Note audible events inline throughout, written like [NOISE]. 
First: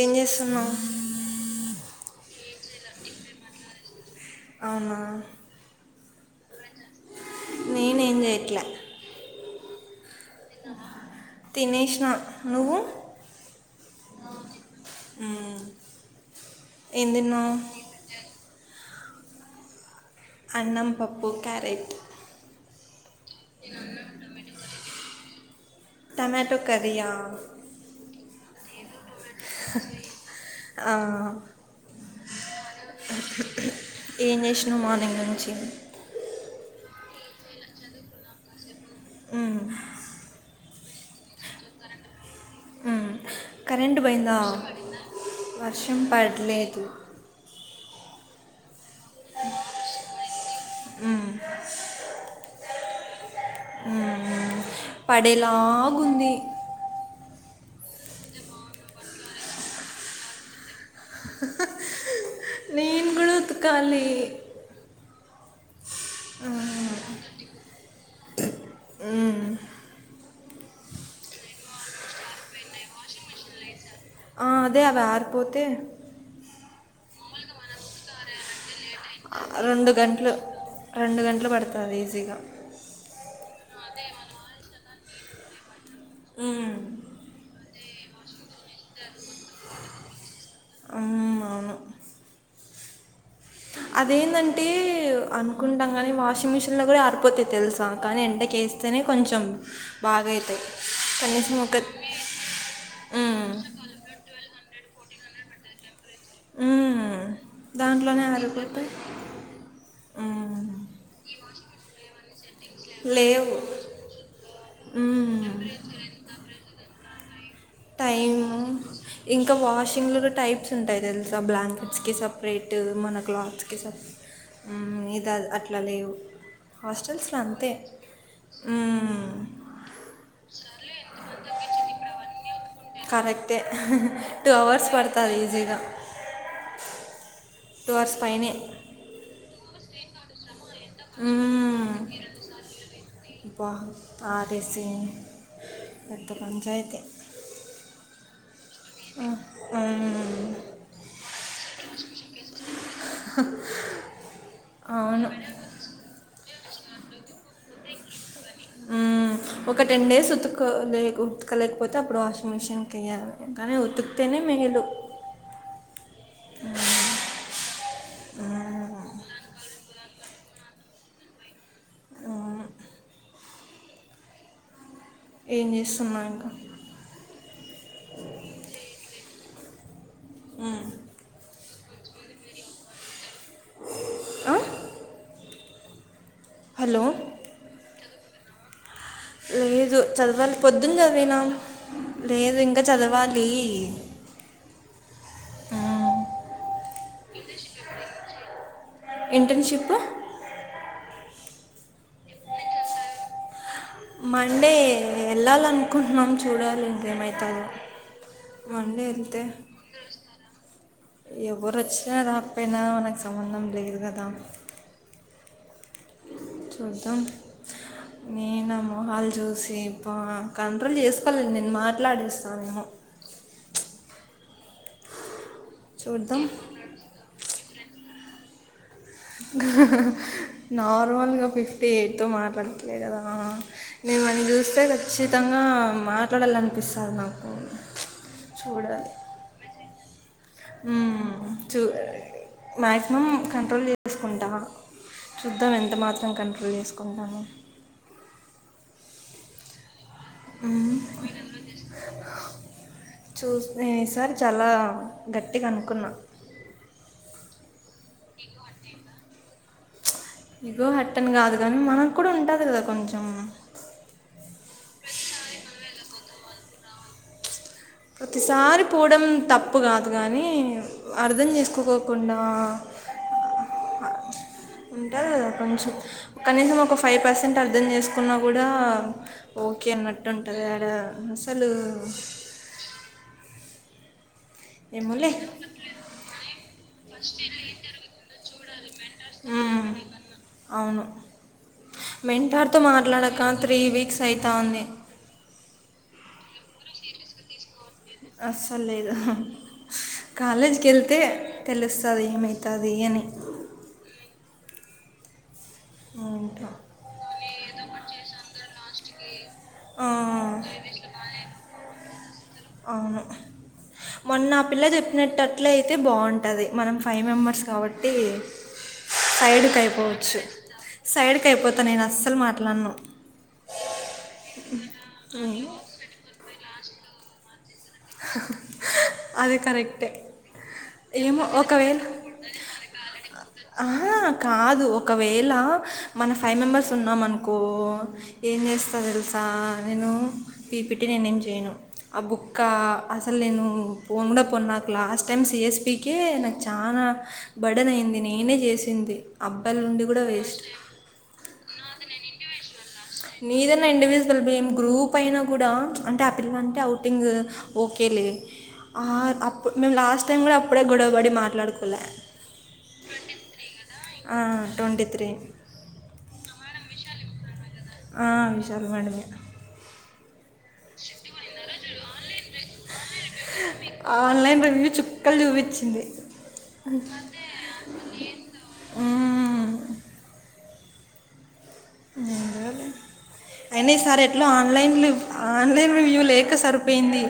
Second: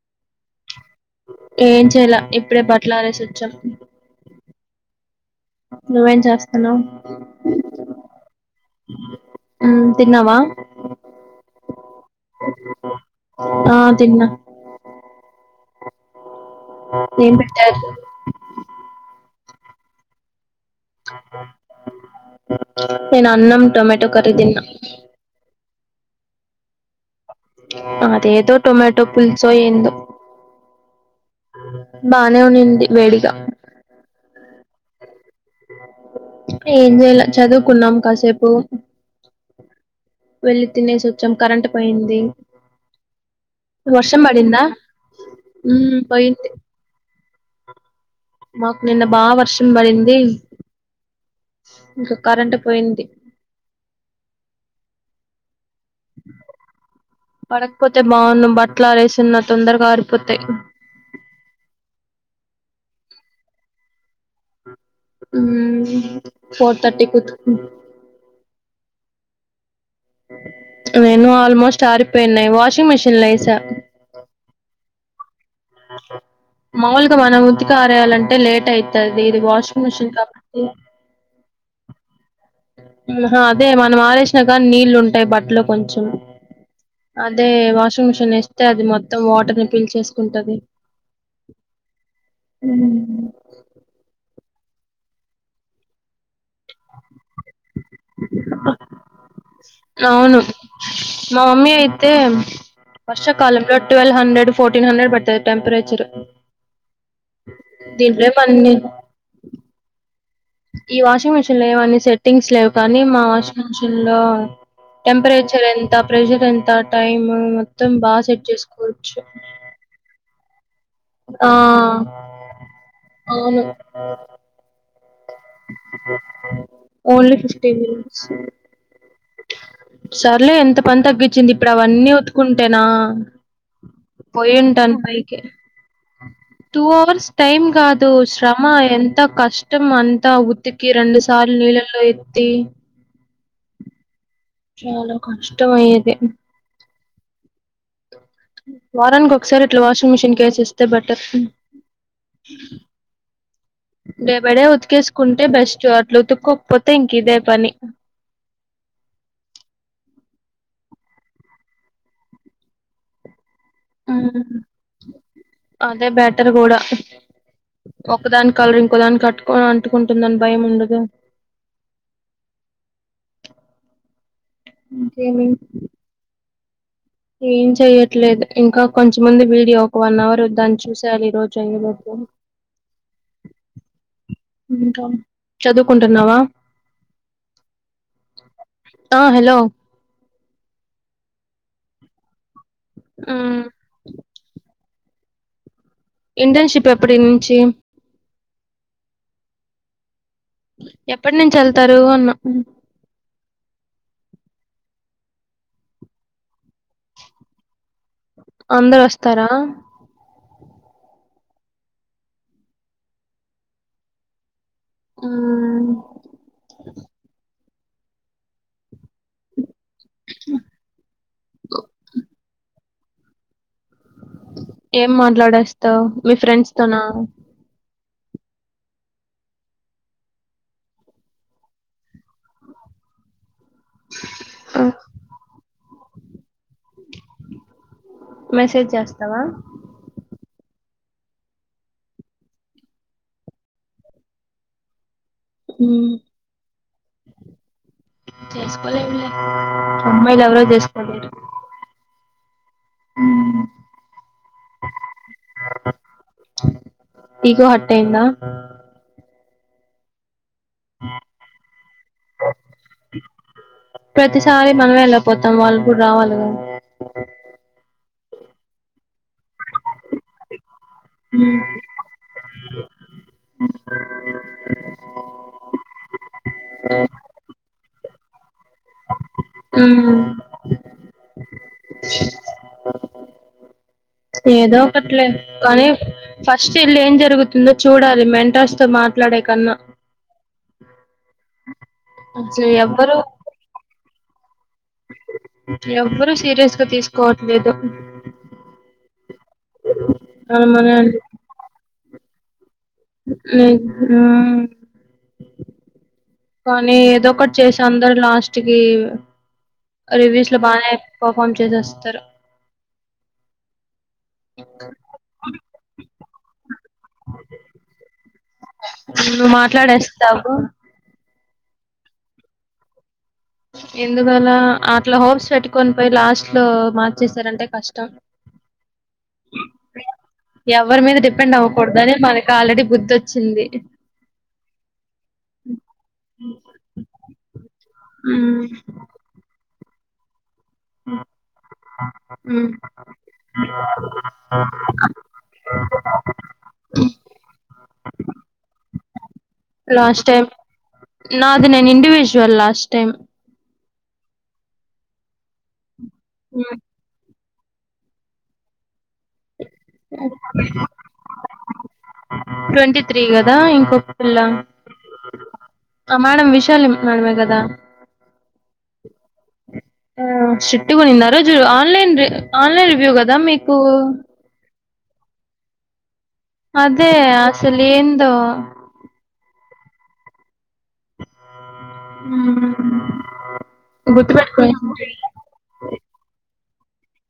ఏం చేస్తున్నావు ఏం చెయ్యలా ఇప్పుడే బట్టలు ఆరేసొచ్చా అవునా నువ్వేం చేస్తన్నావ్ నేనేం చేయట్లా అన్నం తిన్నావా తినేసినా, నువ్వు? ఆ తిన్నా ఉమ్ ఏం పెట్టారు? అన్నం పప్పు క్యారెట్ నేను అన్నం టమేటో కర్రీ తిన్నా టమాటో కర్రీయా అదేదో టొమాటో పులుసో ఏందో ఆ బానే ఉండింది ఏం చేసినవు మార్నింగ్ నుంచి ఏం చేయలా చదువుకున్నాం కాసేపు ఉమ్, వెళ్ళి తినేసి వచ్చాం కరెంట్ పోయింది ఉమ్. కరెంటు వర్షం పోయిందా పడిందా ఉమ్ వర్షం పడింది [UNINTELLIGIBLE] మాకు నిన్న బాగా వర్షం పడింది ఇంకా కరెంట్ పోయింది ఉమ్, పడేలాగుంది పడకపోతే బాగుండు బట్టలు ఆరేసున్న తొందరగా ఆరిపోతాయి నేను కూడా ఉతకాలి ఉమ్ ఫోర్ థర్టీ కి ఉతుకు ఉమ్ నేను ఆల్మోస్ట్ ఆరిపోయినాయి వాషింగ్ మిషన్ లో వేసా ఆ, అదే అవి ఆరిపోతే మాములుగా మనం ఉతికి ఆరేయాలంటే లేట్ అయి రెండు గంటలు రెండు గంటలు పడుతది ఈజీగా హ అదే మనం ఆరేసినా గానీ నీళ్ళు ఉంటాయి బట్టల్లో కొంచెం ఉమ్ అదే వాషింగ్ మిషిన్ ఏస్తే అది మొత్తం వాటర్ ని పీల్చేసుకుంటది హ్మ్, అవును. మ్మ్ అదేందంటే అనుకుంటాం కానీ వాషింగ్ మిషన్ లో కూడా ఆరిపోతయి తెలుసా కానీ ఎండకి ఏస్తేనే కొంచెం అవును బాగయితాయి మా కనీసం ఒక [UNINTELLIGIBLE] హ్మ్. వర్షాకాలంలో ట్వెల్వ్ హండ్రెడ్ ఫోర్టీన్ హండ్రెడ్ పడుతుది టెంపరేచర్ హ్మ్. దీంట్లో దాంట్లోనే ఏమో అన్ని అరిపోతయ్ ఈ వాషింగ్ మిషిన్ లో ఏమన్ని సెట్టింగ్స్ లేవ్ కానీ మా లేవు. వాషింగ్ మిషన్ లో హ్మ్. టెంపరేచర్ ఎన్ త ప్రెజర్ ఎంత టైమ్ బాగా సెట్ టైము చేసుకోవచ్చు ఇంకా వాషింగ్ లో టైప్స్ ఉంటాయి తెలుసా ఆ బ్లాంకెట్స్ కి సపరేట్ మన అవును క్లాత్స్ కి సపరే ఇది అట్లా లేవు ఓన్లీ హాస్టల్స్లో ఫిఫ్టీ అంతే మినిట్స్ ఉమ్ సర్లే ఎంత పని తగ్గించింది ఇప్పుడు అవన్నీ వు కుంటేనా కరెక్టే టూ అవర్స్ పోయింటను పడుతుంది పైకి ఈజీగా టూ అవర్స్ టైమ్ టూ కాదు అవర్స్ పైనే శ్రమ ఎంత కష్టం అంత ఉ ఉతికి రెండు సార్లు నీళ్ళల్లో ఎత్తి అబ్బా ఆరేసి చాలా కష్టం అయ్యేది పెద్ద పంచయితే వారానికి మ్మ్. ఒకసారి ఇట్లా వాషింగ్ మిషినకి వేసిస్తే బెటర్ డే బై డే అవును ఉతికేసుకుంటే బెస్ట్ అట్లా ఉతుక్కోకపోతే ఇంక ఇదే పని ఉమ్ ఒక టెన్ డేస్ ఉతుకలే ఉతుకలేకపోతే అప్పుడు వాషింగ్ మిషిన్కి వెయాలి ఉమ్ అదే బెటర్ కూడా ఒకదాని కలరు ఇంకో దానికి అటు అంటుకుంటుందని భయం ఉండదు ఉమ్ ఇంకేం ఏం చేస్తున్నావు ఇంకా ఏం చెయట్లేదు ఇంకా కొంచం ఉంది వీడియో ఒక వన్ అవర్ దాన్ని చూసేయాలి ఈ రోజు అయిలోపు ఆ? చదువుకుంటున్నావా హలో ఆ హలో లేదు చదవాలి పొద్దున్న చదివినం లేదు ఇంకా చదవాలి మ్ ఇంటర్న్షిప్ ఎప్పటి నుంచి ఇంటర్న్షిప్ ఎప్పటి నుంచి వెళ్తారు అన్న మండే వెళ్ళాలనుకుంటున్నాం చూడాలి ఇంకేమయితదొ అందరు మండే వెళ్తే వస్తారా ఎవరు వచ్చిన రాకపోయినా మనకు సంబంధం లేదు కదా ఆ చూద్దాం నేను ఆ మొహాలు చూసి అబ్బా కంట్రోల్ చేసుకోలేను నేను మాట్లాడిస్తానేమో ఏం మాట్లాడేస్తావు మీ చూద్దాం ఫ్రెండ్స్ తోన నార్మల్గా ఫిఫ్త్ ఎయిట్తో మాట్లాడట్లేదు కదా నేను వాళ్ళని చూస్తే ఖచ్చితంగా మాట్లాడాలని పిస్తాది నాకు చూడాలి కదా ఉమ్ చూ మ్యాక్సిమం కంట్రోల్ చేసుకుంటా చూద్దాం ఎంత మాత్రం కంట్రోల్ చేసుకుంటానో చేస్కోలేంలే అమ్మాయిలు ఎవరు మ్మ్. చేస్కోలేరూ చూస్తే ఈసారి చాలా గట్టిగా అనుకున్నా ఇగో హార్ట్ అయిందా ఇగో హార్ట్ అనీ కాదు కానీ మనకు కూడా ఉంటది కదా కొంచెం ప్రతిసారి మనమే ఎలా పోతాం వాళ్ళు కూడా రావాలి కదా ఆహ ప్రతిసారి పోవడం తప్పు కాదు కానీ అర్థం చేసుకోకోకుండా అంటే కొంచం కనీసం ఒక ఫైవ్ పర్సెంట్ అర్ధం చేస్ సుకున్నా కూడా ఓకే ఉమ్ అన్నట్టు ఉంటది ఆడ అసలు ఏదో ఒకట్లే ఏమోలే కానీ ఫస్ట్ ఇల్లే ఏం జరుగుతుందో చూడాలి మెంటర్స్తో మాట్లాడే కన్నా మ్మ్. అవును అసలు మెన్ంటార్తో ఎవ్వరు మాట్లాడక త్రీ వీక్స్ అయితంది ఎవ్వరు సీరియస్ గా తీసుకోవట్లేదు అస్సలే మన కాలేజ్ మన కెళ్తే తెలుస్థాది ఏమవుతాది అని ఏంటో కానీ ఏదో ఒకట్ చేశం దారుడు లాస్ట్కి ఆ, రివ్యూస్ లో బానే యాక్ పర్ఫార్మ్ చేసేస్తారు అవును మొన్న ఆ పిల్ల చెప్పినటట్ల అయితే బాగుంటది మనం అయినా మాస్క్ కొట్టి నువ్వు సైడకి అయిపోవచ్చు మాట్లాడేస్తావు సైడ్కి అయిపోత నేను అస్సలు మాట్లాడను ఎందుకలా అట్లా హోప్స్ మ్మ్. పెట్టుకొని పోయి లాస్ట్ లో మార్చేశారంటే కష్టం అది కరెక్టే ఎవరి మీద ఏమో డిపెండ్ ఒకవేళ అవ్వకూడదని మనకి ఆల్రెడీ బుద్ధి వచ్చింది ఆ కాదు ఒకవేళ మన ఫైవ్ మెంబర్స్ ఉన్నాం అనుకో ఏం చేస్తారు తెల్స్ నేను పీపిట్టి నేనే ఏం చేయను అబుక్ ఇంకా అసలు నేను ఫోన్లా పోన్నా నాకు లాస్ట్ టైం సిఎస్పికీ నాకు చాన బడన్అయింది నేనే చేసింది అబ్బాయిలు ఉండి కూడా లాస్ట్ టైం వేస్ట్ నాది నేను ఇడివిజ్వల్ లాస్ట్టైమ్ నీదన్నా ఇండివిజ్వల్ మేం గ్రూప్ అయినా కూడా అంటే ఆ పిల్ల అంటే అఔటింగ్ ఓకేలే ఆ అప్పు మేమ్ లాస్ట్ టైం కూడా అప్పుడే గొడవ పడి మాట్లాడుకోలే ట్వంటీ త్రీ కదా ఇంకొక పిల్లా ట్వంటీ త్రీ ఆమేడం విశాలి మేడమే కదా ఆ విశాలి మేడమే ఆ స్ట్రిక్ట్గా ఉన్నారా జియా ఆన్లైన్ ఆన్లైన్ రివ్యూ కదా మీకు ఆన్లైన్ల్లో చిప్ కళ్లు చూపిచ్చింది అదే అసలు ఏందో ఊమ్ అయినా ఈ సార్ ఎట్లా గుర్తుపెట్టుకో ఆన్లైన్లు ఆన్లైన్ రివ్యూ లేక సరిపోయింది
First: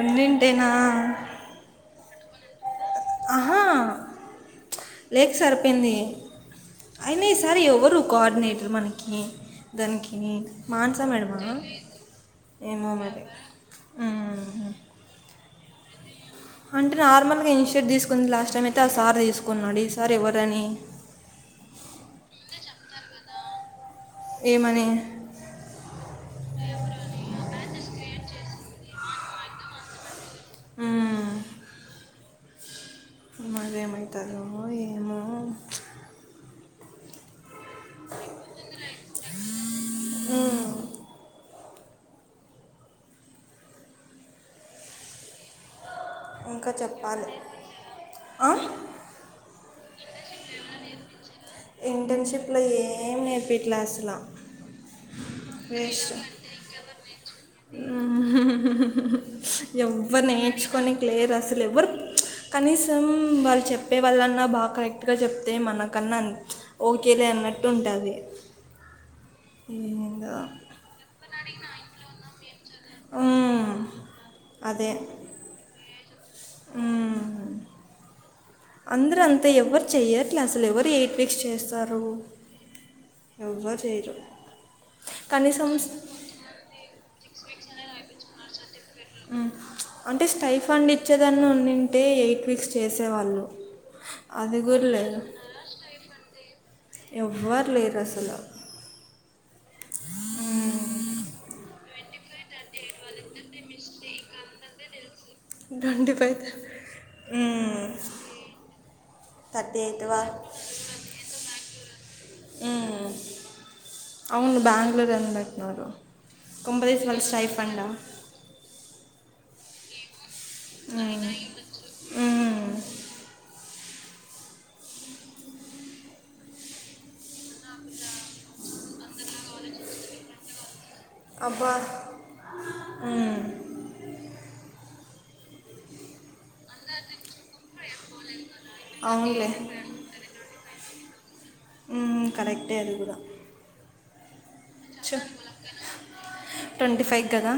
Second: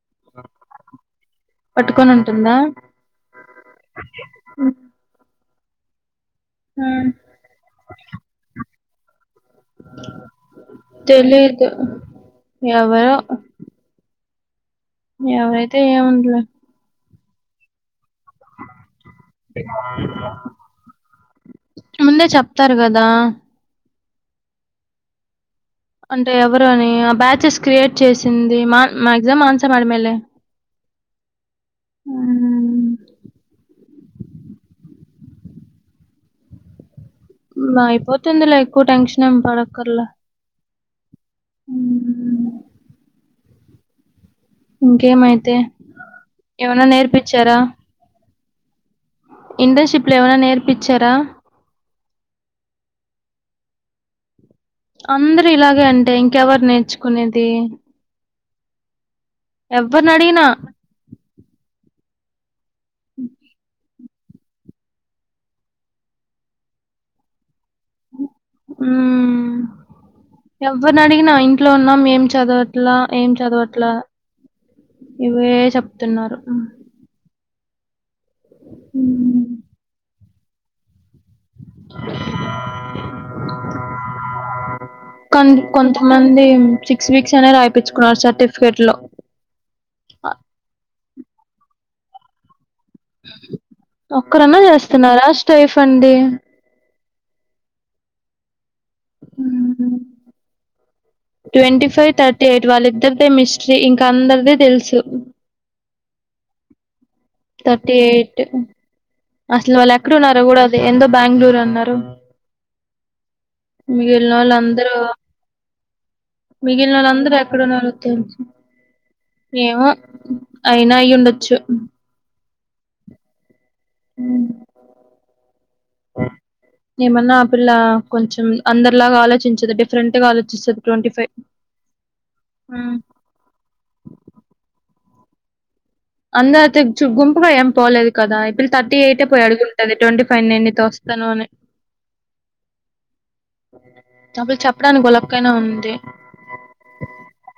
ఉండింటేనా పట్టుకొమంటుందా ఆహా లేక్ సరిపోయింది అయినా స సార్ ఎవరు కోఆర్డినేేటరు మనకి దానికి మాన్సా మేడమా తెలీదు ఏమో ఎవరో మరి ఉంహు ఎవరైతే ఏముందిలే అంటే నార్మల్గా ఇన్ షర్ట్ తీసుకుంది లాస్ట్ టైం అయితే ఆ సార్ తీసుకున్నాడు ఈ సార్ ఎవ్వరని ముందే చెప్తారు కదా ఏమని అంటే ఎవరు అని ఆ బ్యాచెస్ క్రియేట్ చేసింది మా మాగ్జామ్ ఆన్సర్ అడిగినోళ్లే హ్మ్ మ్మ్. మరేమవుతుందో ఏమో ఉం అయ్పోతుందిలే ఎక్కువ్ టెన్షన్ ఏం పడక్కర్లె ఉం ఉం ఇంకేంమైతే ఏమన్నా నేర్పిచ్చారా అ ఇంటర్న్షిప్ల్ ఏమనా నేర్పించారా ఇంటర్న్షిప్లు ఏం నేర్పిట్లే అస్సల అందరూ ఇలాగే అంటే ఇంకెవరు నేర్చుకునేది ఎవరిని ఎవ్వర్ అడిగినా నేర్చుకొనిక్ లేర్ అస్సల్ ఎవ్వరు కనీసం వాళ్ చెప్ ప్పే వాళ్ళన్నా బాగ్ కరెక్ట్గా చెప్తే మనకన్నా ఓకేలే అన్నట్టు ఉంటాది. ఉం కి ఇంగా ఎవ్వర్నడిగినా ఇంట్లో ఉన్నాం ఏం చదవట్లా ఏం మ్మ్. చదవట్లా ఇవే చెప్తున్నారు. ఉం అందరు అంతే ఎవ్వరు చేయ్యట్లే అసల్ ఎవ్వరు ఎయిట్ వీక్స్ చేస్త్ తారు ఎవ్వర్ చేయరు కానీసం మంది సిక్స్ వీక్స్ అనే రాయ్పిచ్చుకున్నారు సర్టిఫికెట్ లో అంటే స్టై ఫండ్ ఇచ్చేదాన్ని ఉండింటే ఎయిట్ వీక్స్ చేసేవాళ్ళు అదిగూడ్ లేదు స్టై ఫండి ఎవ్వర్ లేర్ అసలు ఉ ట్వంటీ ఫైవ్ థర్టీ ఎయిట్ వాళ్ళిద్దరిదే మిస్ట్రీ ఇంకా అందరిది తెల్సు దొండి ఫైవ్ త థర్టీ ఎయిట్ అసలు థర్టీ వాళ్ళు ఎయిట్ వా ఎక్కడున్నారో గూడా అది ఎందో బెంగ్ళూర్ అన్నారు. హ్మ్ మిగిల్నోల్ అందరు పెట్టినారు కొంపదీస్ మిగిల్నోల్ వాళ్ళు అందరు స్టైఫండా ఎక్కడున్నారో తెల్సు ఏమో అయినా ఉమ్, అయ్యిండొచ్చు ఉమ్, ఏమన్నా ఆ పిల్ల కొంచెం అందర్లాగా ఆలోచించదు డిఫరెంట్ గా ఆలోచిస్తది ట్వంటీ ఫైవ్ అబ్బా హ్మ్ ఉమ్, అంద తేచ్చుగుంపుగా ఏం పోలేదు కదా ఇప్పుడు తర్టీ ఎయిటే పోయి అవునులే అడుగుంటది ట్వంటీ ఫైవ్ నేన్ నీతో వస్తాను అని హ్మ్ కరెక్టే అది గూడా డపుల్ చెప్పడానికి గొలాక్కైనా ఉంది ట్వంటీ ఫైవ్ కదా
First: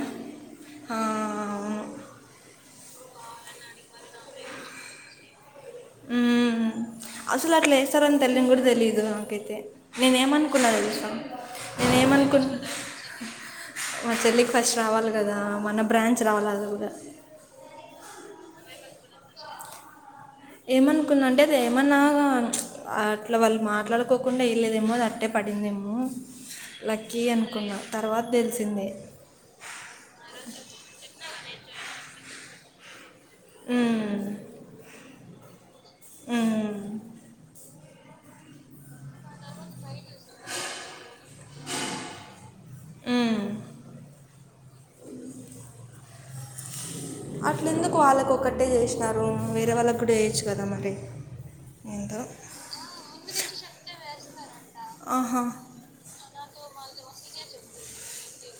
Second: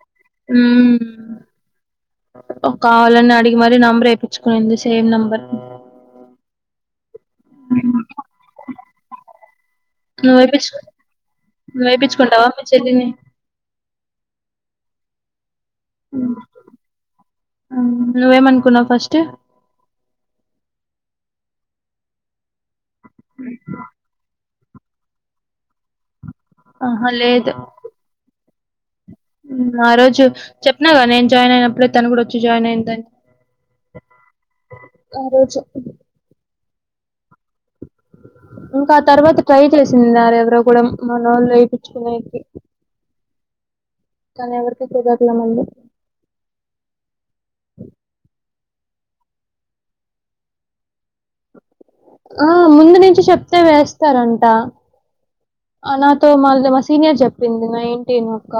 ఆ మ్మ్ కావాలని అడిగి మరి నెంబర్ ఎపిచ్చుకొయింది సేమ్ నెంబర్ అసల్ అట్లా ఎస్తార్ అని తేలియన్ గూడ తేలిదు నాకైతే నువ్వు నేనేమనుకున్నా ఏపిచ్చు తెల్సా నువ్వు నేనేమనుకున్ ఏపిచ్చుకుంటావా మీ చెల్లిని మా చెల్లికి ఫస్ట్ రావాలి గదా మన బ్రాంచ్ రావాలి గుదా నువ్వేమనుకున్నావ్ ఫస్టు ఏమనుకున్న అంటేఅది ఏమన్నా అట్లా వాళ్ళు మాట్లాడుకోకుండా లేదేమో అది అట్టే పడిందేమో ఆహా లక్కీ అనుకున్నా తర్వాత తెలిసింది మ్ ఆ రోజు చెప్పిన కదా నేను జాయిన్ అయినప్పుడే తను కూడా వచ్చి జాయిన్ అయిిందని మ్మ్. అ రోజు మ్ ఇంకా ఆ తర్వాత ట్రై చేసిందా ఎవరో కూడా మనోళ్ళు ఎపించుకునేకి మ్ కానీ ఎవరికి తుగట్లే మళ్ళీ అట్ల ఎందుకు వాళ్ళకు ఒకటే చేసినారు వేరే వాళ్ళకి కూడా చేయొచ్చు కదా మరి ఏందో ఆ ముందు నుంచి చెప్తే వేస్తారంట ఆహా నాతో మల్ల మా సీనియర్ చెప్పింది మాఇంటినొక్క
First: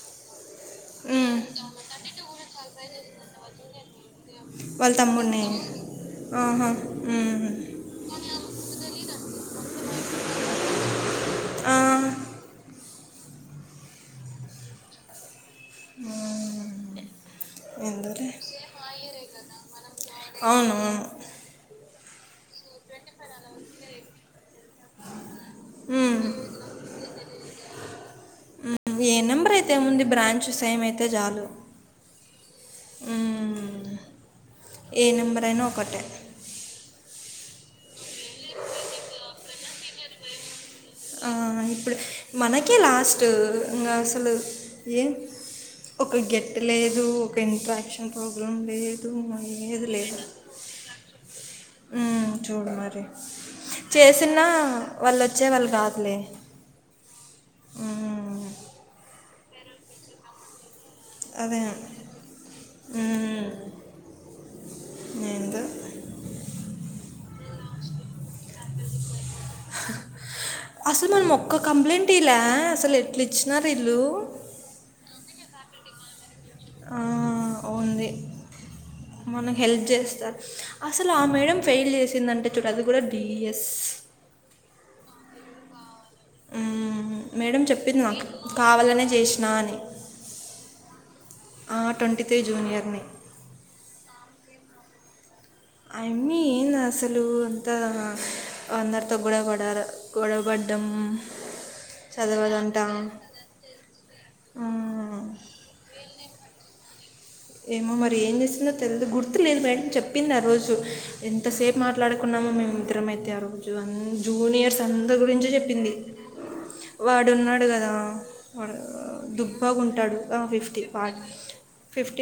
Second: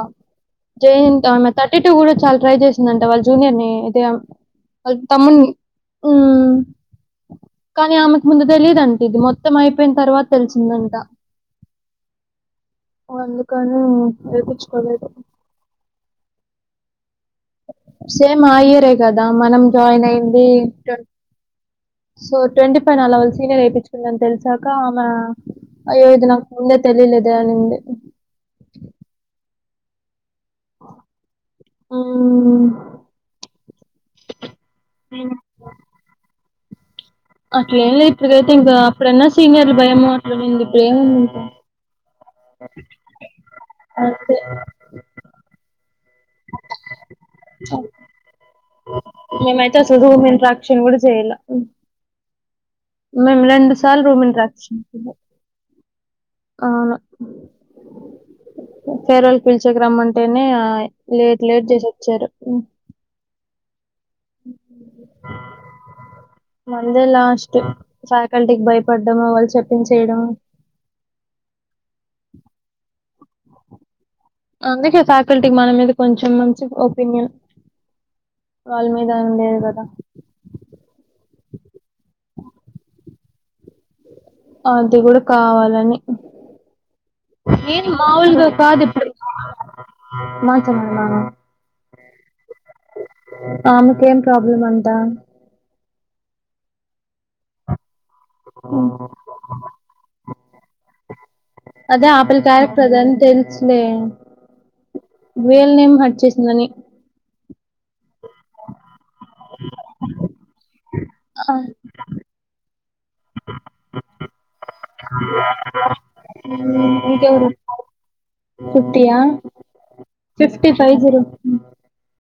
జెయింట్ ఉమ్, ఆమె థర్టీ టూ కూడా చాలా ట్రై చేసిందంట వాళ్ళ జూనియర్ ని అయితే వాళ్ళ వల్ తమ్ముడిని తమ్మున్ని మ్ ఆహా ఉమ్, కానీ ఆమెకు ముందు తెలియదుంట ఇది మొత్తం అయిపోయిన తర్వాత తెలిసిందంట ఆ అందుకని ఏపించుకోలేదు ఉమ్, ఎందులే సేమ్ ఆ ఇయరే కదా మనం జాయిన్ అయింది అవునవును ట్వ సో ట్వంటీ ఫైవ్ అల వల్ సీనియర్ ఎపిచ్చుకుంది అని తెలిసాక ఆమె అయ్యో ఉమ్, నాకు ముందే తెలిలేదే అనింది ఉమ్, ఏ నెంబర్ అయితే ఏముంది బ్రాంచ్ సేమ్ అయితే చాలు మ్ ఉమ్, ఏ నేను నెంబర్ అయినా ఒకటే అట్ల ఏంలేదు ఇప్పటికైతే ఇంకా అప్పుడన్న సీనియర్ల భయం అట్లనుంది ఆ ఇప్పుడు మనకే లాస్ట్ ఇంగ అసలు అంతే ఏ ఒక గెట్ లేదు ఒక ఇంట్రాక్షన్ ప్రాబ్లం లేదు మరి మేమైతే ఏది అసలు లేదు రూమ్ ఇంట్రాక్షన్ కూడా చేయలే మ్ చూడు మరి మేము రెండు సార్లు రూమ్ చేసిన ఇంట్రాక్షన్ వాళ్ళు వచ్చే వాళ్ళు కాదులే అవును ఉమ్, ఫేర్వెల్ కి పేల్చెకి రమ్మంటేనే లేట్ అదే లేట్ చేసొచ్చారు ఉమ్, ఏందో మనదే లాస్ట్ ఫ్యాకల్టీకిి భయపడ్డము వాళ్ళు చెప్పింది చెయడం అసలు మనం ఒక్క కంప్లైంట్ ఇయలే అసలు ఎట్ల ఇచ్చినారు ఇల్లు అందుకే ఫ్యాకల్టీకి మన మీద కొంచెం మంచి ఒపీనియన్ ఉంది వాళ్ళ మీద మనకు ఉండేది కదా హెల్ప్ చేస్త అసలు ఆ మేడం ఫెయిల్ చేసిందంటే చూడు అది కూడా డిఎస్ అది కూడా కావాలని మ్ మ్ మేడం నేను చెప్పింది నాకు మాముూలుగా కాదు కావాలనే ఇప్పుడు చేసినా అని మాట్లాడు నాన్న ఆ ట్వంటీ త్రీ జూనియర్ని ఆమేకేం ప్రాబ్లమ్ అంతా అయమ్మి ఏంది అసలు అంతా అందరితో గొడవ పడాలా గొడవపడ్డము అదే ఆపిల్ల క్యారెక్టర్ అదే అని తెలుసులే విలనేం హార్ట్ చేసిందని ఏమో మరి ఏం చేసిందో తెలీదు గుర్తు లేదు మేడం చెప్పింది ఆ రోజు ఎంతసేపు మాట్లాడుకున్నామో మేము ఇద్దరమయితే ఆ రోజు జూనియర్స్ అందరి గురించి చెప్పింది. ఇంకెవరు వాడున్నాడు కదా వాడు ఫిఫ్టీయా దుబ్బాగుంటడు ఫిఫ్టీ ఫైవ్ పా జీరో ఫిఫ్టీ